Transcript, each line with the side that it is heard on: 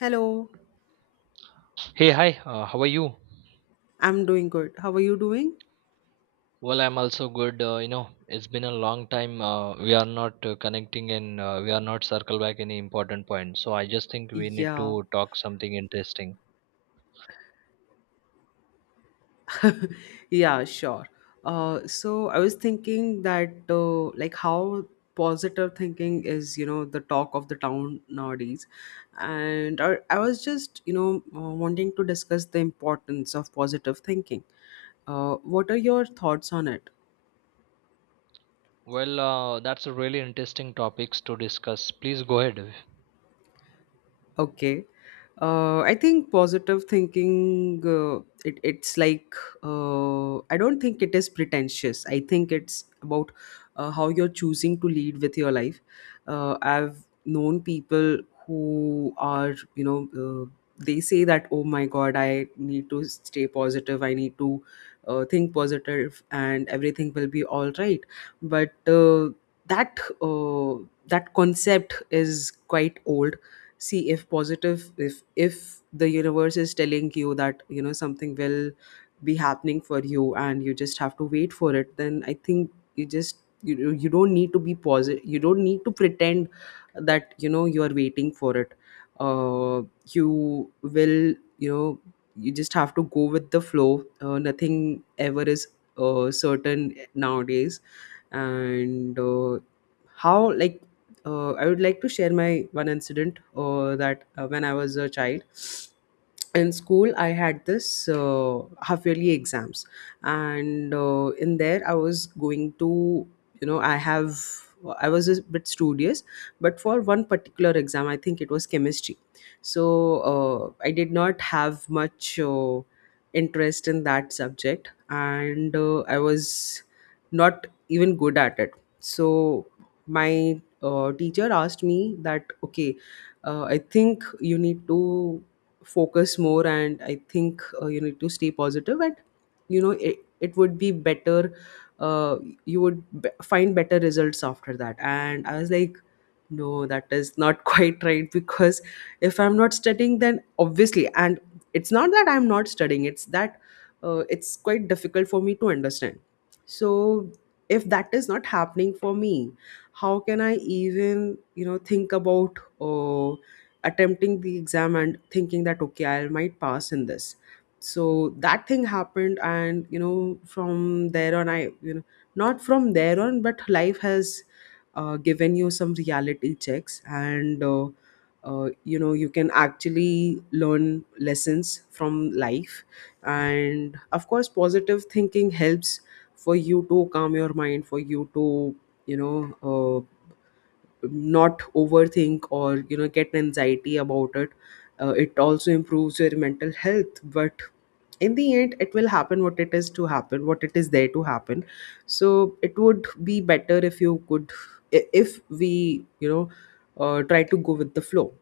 left: Hello,
right: Hey, hi, how are you?
left: I'm doing good. How are you doing?
right: Well, I'm also good. It's been a long time. We are not connecting and we are not circle back any important point. So I just think we need
left: Yeah,
right: to talk something interesting.
left: yeah, sure. So I was thinking that like how positive thinking is, you know, the talk of the town nowadays, and I was just, you know, wanting to discuss the importance of positive thinking. What are your thoughts on it?
right: Well, that's a really interesting topics to discuss. Please go ahead.
left: Okay. I think positive thinking, it's like, I don't think it is pretentious. I think it's about how you're choosing to lead with your life. I've known people who are, they say that, oh my God, I need to stay positive. I need to think positive and everything will be all right. But uh, that, uh, that concept is quite old. See, if positive if the universe is telling you that you know something will be happening for you and you just have to wait for it, then I think you don't need to be positive, you don't need to pretend that you know you are waiting for it. uh you will, you know, you just have to go with the flow. Uh, nothing ever is certain nowadays. And how like I would like to share my one incident, that when I was a child, in school I had this half yearly exams. And In there I was going to, you know, I have, I was a bit studious, but for one particular exam I think it was chemistry. So I did not have much interest in that subject, and I was not even good at it. So my teacher asked me that, okay, I think you need to focus more, and I think you need to stay positive and you know it would be better. uh, you would find better results after that. And I was like, no, that is not quite right, because if I'm not studying, then obviously, and it's not that I'm not studying, it's that it's quite difficult for me to understand. So if that is not happening for me, how can I even, you know, think about attempting the exam and thinking that, okay, I might pass in this. So that thing happened, and you know, from there on I, you know, not from there on, but life has given you some reality checks, and you know, you can actually learn lessons from life. And of course positive thinking helps for you to calm your mind, for you to, you know, not overthink or, you know, get anxiety about it. Uh, it also improves your mental health, but in the end it will happen what it is to happen, what it is there to happen. So it would be better if you could, if we, you know, try to go with the flow.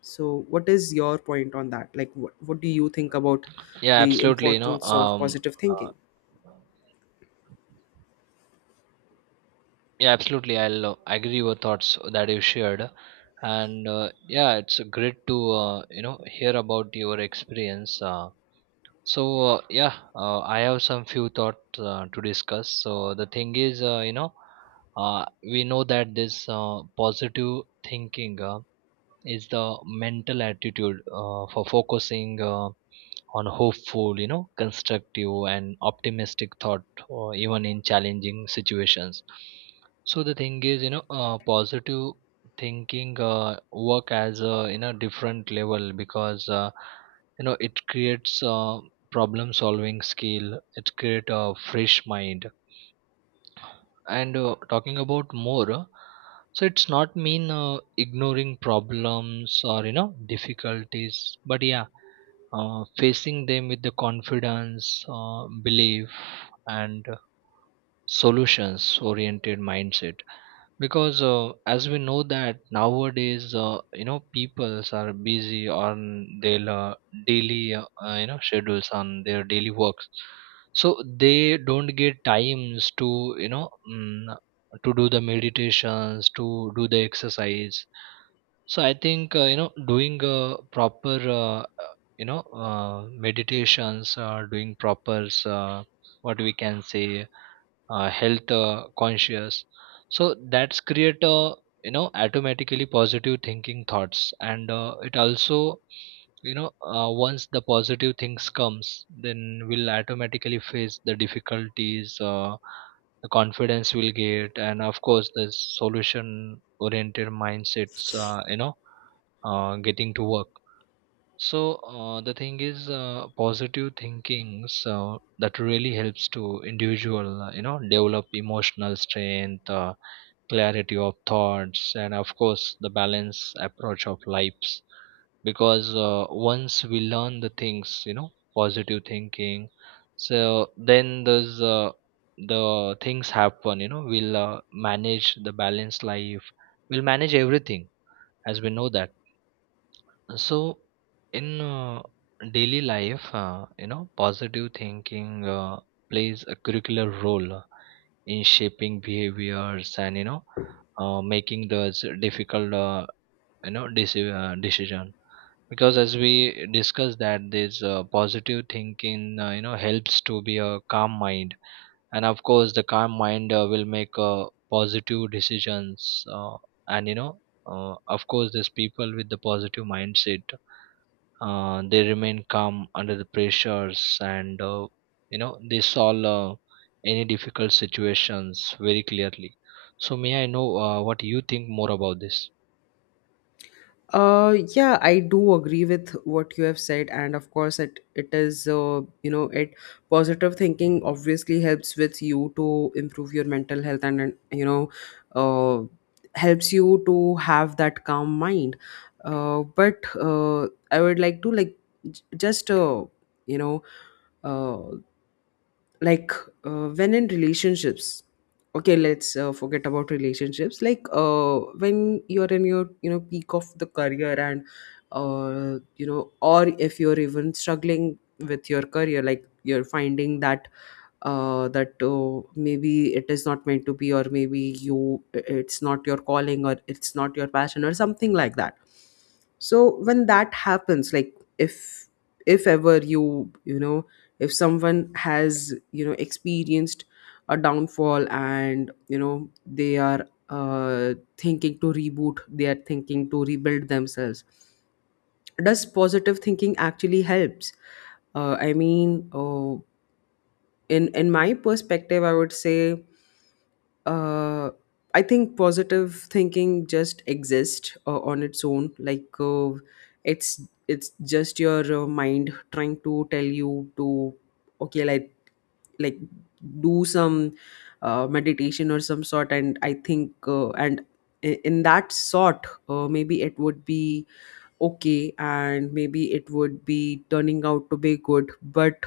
left: So what is your point on that, like what do you think about
right: Yeah,
left: the
right: absolutely.
left: importance of positive
right: Uh,
left: thinking?
right: yeah, absolutely. I'll agree your thoughts that you shared, and yeah, it's great to hear about your experience. So yeah, I have some few thoughts to discuss. So the thing is, we know that this positive thinking is the mental attitude for focusing. On hopeful, you know, constructive and optimistic thought or even in challenging situations. So the thing is, positive thinking work as a, you know, different level, because you know, it creates problem solving skill, it create a fresh mind, and talking about more. So it's not mean ignoring problems or, you know, difficulties, but yeah, facing them with the confidence, belief, and solutions oriented mindset. Because as we know that nowadays, peoples are busy on their daily you know schedules, on their daily works. So they don't get times to, you know, to do the meditations, to do the exercise. So I think doing proper uh, uh, you know, uh, meditations, doing proper, what we can say, health conscious. So that's create a, you know, automatically positive thinking thoughts, and it also, you know, once the positive things comes, then we'll automatically face the difficulties. The confidence we'll get, and of course the solution oriented mindsets, getting to work. So the thing is, positive thinking, so that really helps to individual, develop emotional strength, clarity of thoughts, and of course the balance approach of lives. Because once we learn the things, you know, positive thinking, so then there's the things happen. You know, we'll manage the balanced life. We'll manage everything, as we know that. So, in daily life, positive thinking plays a curricular role in shaping behaviors and, you know, making those difficult decision. Because as we discussed that this positive thinking, helps to be a calm mind, and of course the calm mind will make positive decisions, and you know, of course, these people with the positive mindset, they remain calm under the pressures, and they solve any difficult situations very clearly. So may I know what you think more about this?
left: Yeah, I do agree with what you have said, and of course, it is, you know, it, positive thinking obviously helps with you to improve your mental health, and, you know, uh, helps you to have that calm mind. But I would like to like, just, you know, uh, like when in relationships, okay, let's forget about relationships. Like, when you're in your, you know, peak of the career, and you know, or if you're even struggling with your career, like you're finding that, oh, maybe it is not meant to be, or maybe you, it's not your calling or it's not your passion or something like that. So when that happens, like, if ever you, you know, if someone has, you know, experienced a downfall and you know they are thinking to reboot, they are thinking to rebuild themselves, does positive thinking actually helps? I mean, in my perspective I would say, uh I think positive thinking just exists, on its own, like, it's it's just your mind trying to tell you to, okay, like do some meditation or some sort. And I think, uh, and in that sort, maybe it would be okay, and maybe it would be turning out to be good. But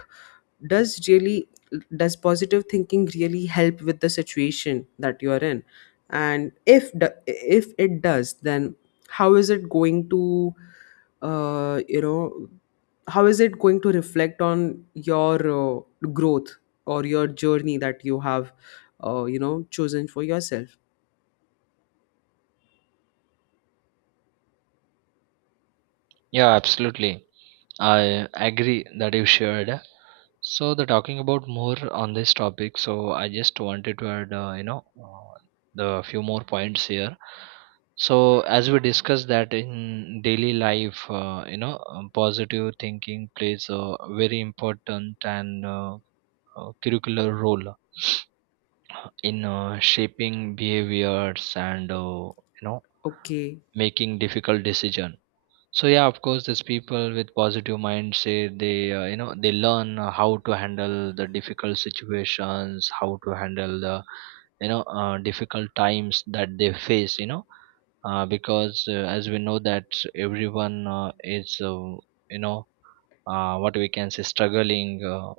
left: does really, does positive thinking really help with the situation that you are in? And if if it does, then how is it going to, you know, how is it going to reflect on your growth, or your journey that you have, you know, chosen for yourself?
right: Yeah, absolutely. I agree that you shared. So, the talking about more on this topic. So, I just wanted to add, the few more points here. So, as we discussed that in daily life, positive thinking plays a very important and curricular role in shaping behaviors and, you know,
left: Okay.
right: making difficult decision. So yeah, of course these people with positive mind say, they they learn how to handle the difficult situations, how to handle the, difficult times that they face, you know, because as we know that everyone is you know what we can say struggling